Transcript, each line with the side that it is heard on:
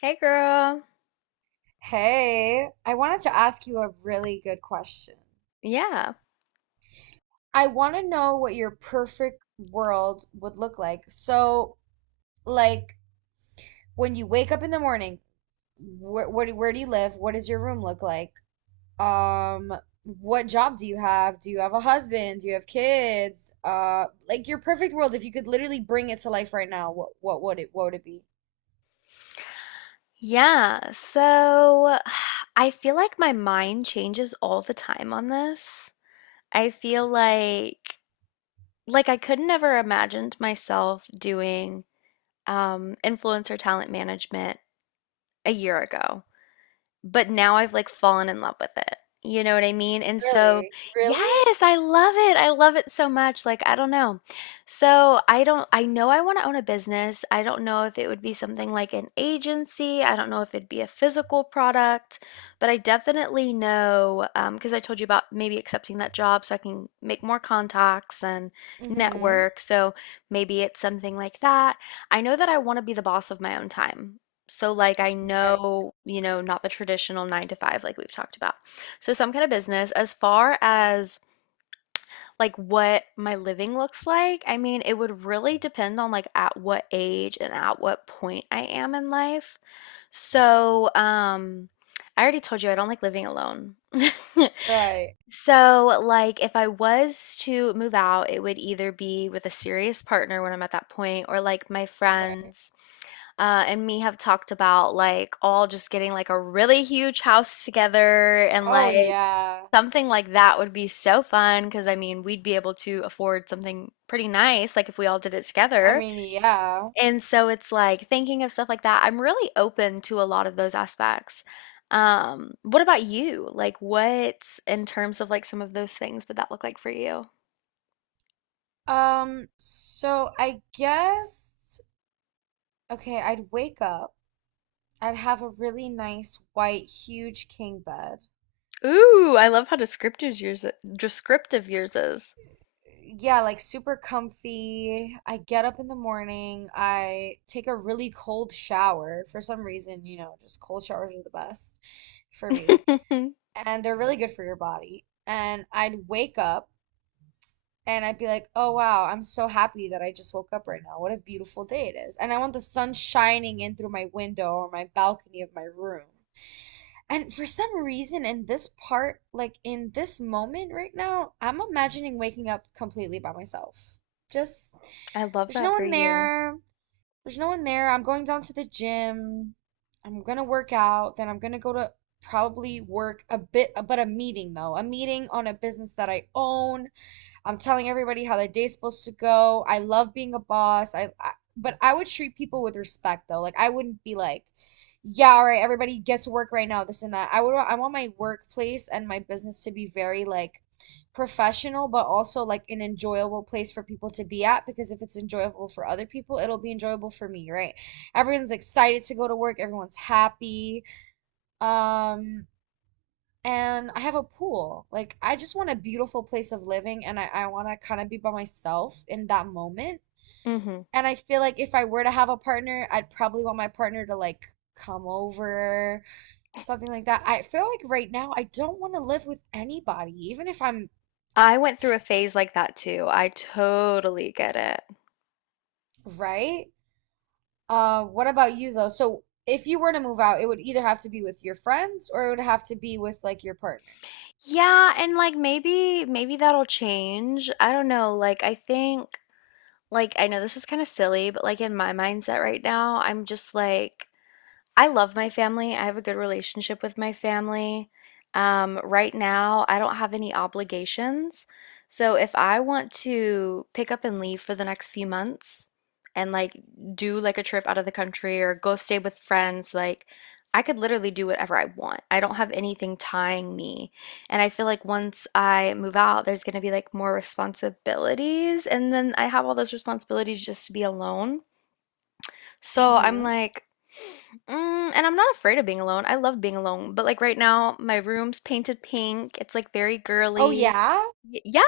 left: Hey girl.
right: Hey, I wanted to ask you a really good question.
left: Yeah.
right: I want to know what your perfect world would look like. So, like when you wake up in the morning, where do you live? What does your room look like? Um, what job do you have? Do you have a husband? Do you have kids? Like your perfect world, if you could literally bring it to life right now, what would it be?
left: Yeah. So I feel like my mind changes all the time on this. I feel like I could never imagined myself doing influencer talent management a year ago. But now I've like fallen in love with it. You know what I mean? And so,
right: Really? Really?
left: yes, I love it. I love it so much. Like, I don't know. So, I don't, I know I want to own a business. I don't know if it would be something like an agency. I don't know if it'd be a physical product, but I definitely know, because I told you about maybe accepting that job so I can make more contacts and
right: Mm-hmm.
left: network. So, maybe it's something like that. I know that I want to be the boss of my own time. So, like, I
right: Right.
left: know, you know, not the traditional nine to five, like we've talked about. So, some kind of business. As far as like what my living looks like, I mean, it would really depend on like at what age and at what point I am in life. So, I already told you I don't like living alone.
right: Right.
left: So, like, if I was to move out, it would either be with a serious partner when I'm at that point, or like my
right: Right.
left: friends and me have talked about like all just getting like a really huge house together and
right: Oh
left: like
right: yeah.
left: something like that would be so fun because I mean, we'd be able to afford something pretty nice like if we all did it
right: I
left: together.
right: mean, yeah.
left: And so it's like thinking of stuff like that. I'm really open to a lot of those aspects. What about you? Like what in terms of like some of those things would that look like for you?
right: So I guess, okay, I'd wake up. I'd have a really nice white, huge king bed.
left: Ooh, I love how descriptive yours is.
right: Yeah, like super comfy. I get up in the morning. I take a really cold shower. For some reason, just cold showers are the best for me.
left: I
right: And they're really good for your body. And I'd wake up, and I'd be like, oh wow, I'm so happy that I just woke up right now. What a beautiful day it is. And I want the sun shining in through my window or my balcony of my room. And for some reason, in this part, like in this moment right now, I'm imagining waking up completely by myself. Just,
left: love
right: there's no
left: that for
right: one
left: you.
right: there. I'm going down to the gym. I'm gonna work out. Then I'm gonna go to probably work a bit, but a meeting though, a meeting on a business that I own. I'm telling everybody how their day's supposed to go. I love being a boss. I but I would treat people with respect though. Like I wouldn't be like, yeah, all right, everybody gets work right now, this and that. I want my workplace and my business to be very like professional, but also like an enjoyable place for people to be at because if it's enjoyable for other people, it'll be enjoyable for me, right? Everyone's excited to go to work, everyone's happy. Um, and I have a pool. Like I just want a beautiful place of living and I want to kind of be by myself in that moment.
left: Hmm.
right: And I feel like if I were to have a partner, I'd probably want my partner to like come over, something like that. I feel like right now I don't want to live with anybody, even if I'm
left: I went through a phase like that too. I totally get it.
right: right. What about you though? So if you were to move out, it would either have to be with your friends or it would have to be with like your partner.
left: Yeah, and like maybe that'll change. I don't know. Like I think like I know this is kind of silly, but like in my mindset right now, I'm just like I love my family. I have a good relationship with my family. Right now, I don't have any obligations. So if I want to pick up and leave for the next few months and like do like a trip out of the country or go stay with friends, like I could literally do whatever I want. I don't have anything tying me. And I feel like once I move out, there's going to be like more responsibilities. And then I have all those responsibilities just to be alone. So I'm
right: Hmm.
left: like, and I'm not afraid of being alone. I love being alone. But like right now, my room's painted pink. It's like very
right: Oh
left: girly.
right: yeah?
left: Yeah,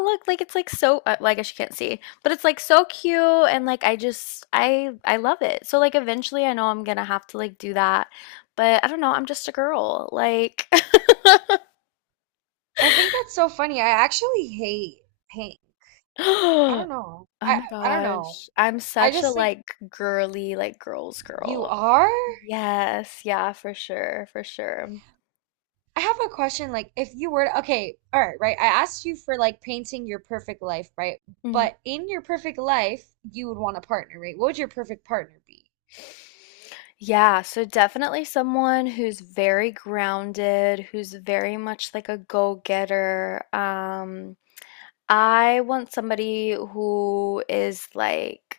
left: look, like it's like so, well, I guess you can't see, but it's like so cute. And like, I just, I love it. So like, eventually I know I'm gonna have to like do that. But I don't know, I'm just a girl. Like,
right: I think that's so funny. I actually hate paint. I
left: oh
right: don't know. I
left: my
right: I don't know.
left: gosh, I'm
right: I
left: such a
right: just like,
left: like girly, like girls
right: you
left: girl.
right: are?
left: Yes, yeah, for sure, for sure.
right: I have a question, like if you were to, okay, all right, right, I asked you for like painting your perfect life, right?
left: Mhm.
right: But in your perfect life, you would want a partner, right? What would your perfect partner be?
left: Yeah, so definitely someone who's very grounded, who's very much like a go-getter. I want somebody who is like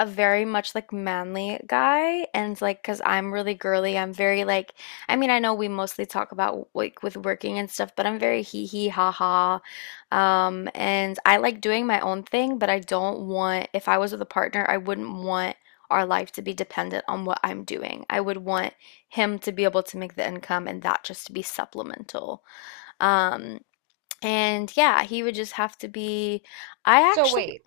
left: a very much like manly guy and like because I'm really girly I'm very like I mean I know we mostly talk about like with working and stuff but I'm very hee hee ha ha and I like doing my own thing but I don't want if I was with a partner I wouldn't want our life to be dependent on what I'm doing I would want him to be able to make the income and that just to be supplemental um and yeah he would just have to be I
right: So
left: actually
right: wait.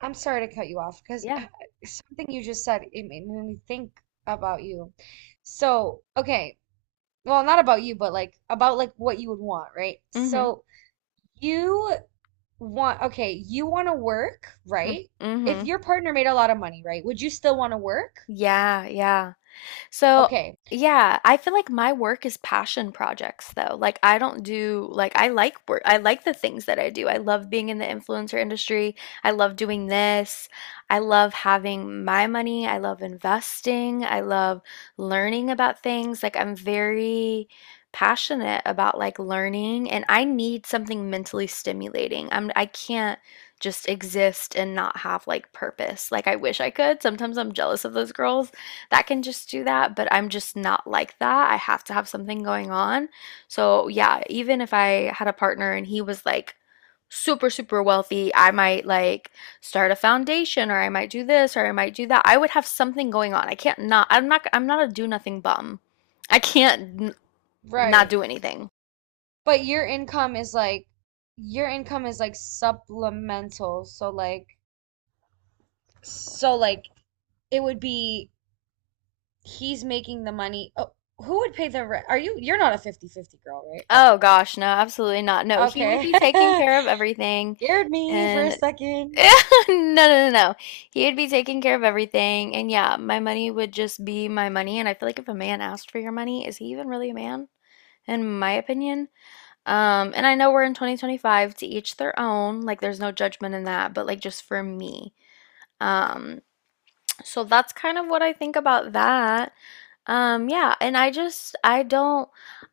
right: I'm sorry to cut you off because
left: yeah,
right: something you just said, it made me think about you. So, okay, well, not about you, but like about like what you would want, right?
left: mm-hmm,
right: So, you want, okay, you want to work,
left: mm-hmm,
right: right? If
left: mm-hmm.
right: your partner made a lot of money, right? Would you still want to work?
left: Yeah, yeah. So,
right: Okay,
left: yeah, I feel like my work is passion projects though. Like I don't do like I like work. I like the things that I do. I love being in the influencer industry. I love doing this. I love having my money. I love investing. I love learning about things. Like I'm very passionate about like learning and I need something mentally stimulating. I can't just exist and not have like purpose. Like I wish I could. Sometimes I'm jealous of those girls that can just do that, but I'm just not like that. I have to have something going on. So, yeah, even if I had a partner and he was like super, super wealthy, I might like start a foundation or I might do this or I might do that. I would have something going on. I can't not, I'm not, I'm not a do nothing bum. I can't not
right: right.
left: do anything.
right: But your income is like supplemental, so like it would be he's making the money. Oh, who would pay the rent? Are you? You're not a 50/50 girl, right?
left: Oh gosh, no, absolutely not. No,
right: Are,
left: he would
right: okay,
left: be taking care of everything.
right: scared me for a
left: And
right: second.
left: no, no, no, no. He would be taking care of everything. And yeah, my money would just be my money. And I feel like if a man asked for your money, is he even really a man? In my opinion. And I know we're in 2025, to each their own. Like, there's no judgment in that, but like, just for me. Um, so that's kind of what I think about that. Yeah, and I just I don't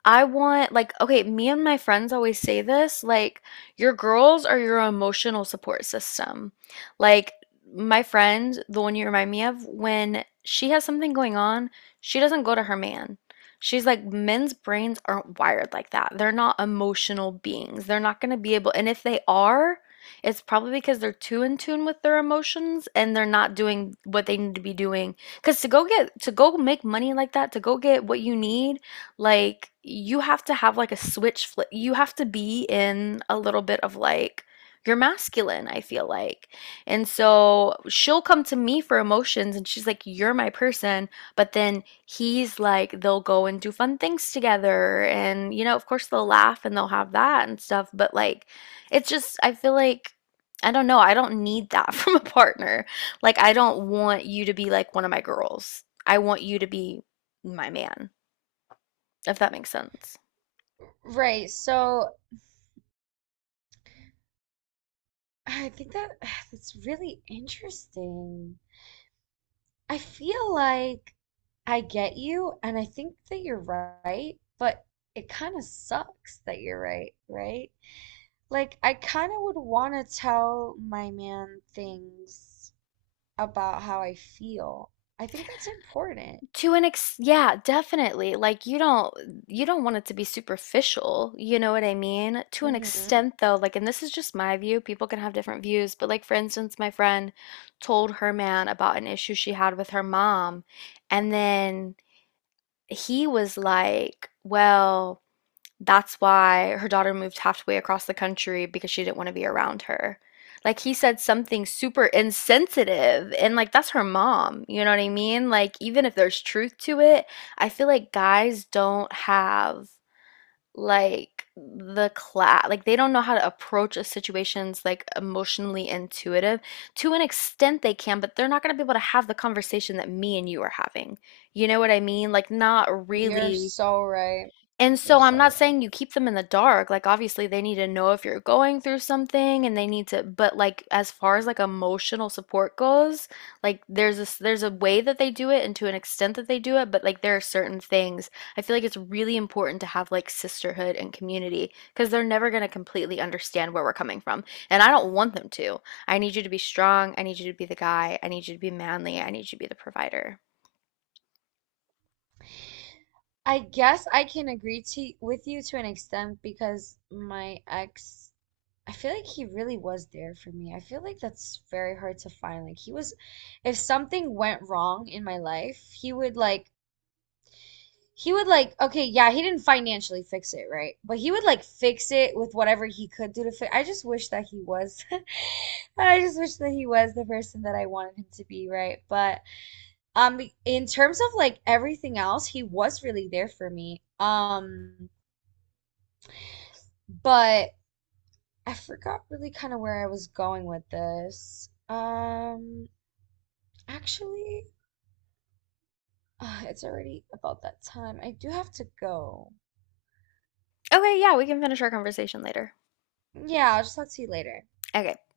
left: I want like, okay, me and my friends always say this, like your girls are your emotional support system. Like my friend, the one you remind me of, when she has something going on, she doesn't go to her man. She's like, men's brains aren't wired like that. They're not emotional beings. They're not going to be able, and if they are, it's probably because they're too in tune with their emotions and they're not doing what they need to be doing, because to go make money like that, to go get what you need, like you have to have like a switch flip. You have to be in a little bit of like, you're masculine, I feel like. And so she'll come to me for emotions and she's like, you're my person. But then he's like, they'll go and do fun things together. And, you know, of course they'll laugh and they'll have that and stuff. But like, it's just, I feel like, I don't know. I don't need that from a partner. Like, I don't want you to be like one of my girls. I want you to be my man, if that makes sense.
right: Right. So I think that that's really interesting. I feel like I get you, and I think that you're right, but it kind of sucks that you're right, right? Like, I kind of would want to tell my man things about how I feel. I think that's important.
left: To an ex, yeah, definitely, like you don't want it to be superficial, you know what I mean, to an
right: Mm-hmm.
left: extent though. Like, and this is just my view, people can have different views, but like, for instance, my friend told her man about an issue she had with her mom, and then he was like, well, that's why her daughter moved halfway across the country because she didn't want to be around her. Like, he said something super insensitive and like, that's her mom, you know what I mean? Like even if there's truth to it, I feel like guys don't have like the class, like they don't know how to approach a situation's like emotionally intuitive. To an extent they can, but they're not going to be able to have the conversation that me and you are having. You know what I mean? Like, not
right: You're
left: really.
right: so right.
left: And
right: You're
left: so I'm
right: so
left: not
right: right.
left: saying you keep them in the dark, like, obviously, they need to know if you're going through something, and they need to but, like, as far as, like, emotional support goes, like, there's a way that they do it and to an extent that they do it, but, like, there are certain things. I feel like it's really important to have, like, sisterhood and community, because 'cause they're never gonna completely understand where we're coming from, and I don't want them to. I need you to be strong, I need you to be the guy, I need you to be manly, I need you to be the provider.
right: I guess I can agree to with you to an extent because my ex, I feel like he really was there for me. I feel like that's very hard to find. Like he was, if something went wrong in my life, he would like, okay, yeah, he didn't financially fix it, right? But he would like fix it with whatever he could do to fix. I just wish that he was, I just wish that he was the person that I wanted him to be, right? But in terms of like everything else, he was really there for me. But I forgot really kind of where I was going with this. Actually, it's already about that time. I do have to go.
left: Okay, yeah, we can finish our conversation later.
right: Yeah, I'll just talk to you later.
left: Okay.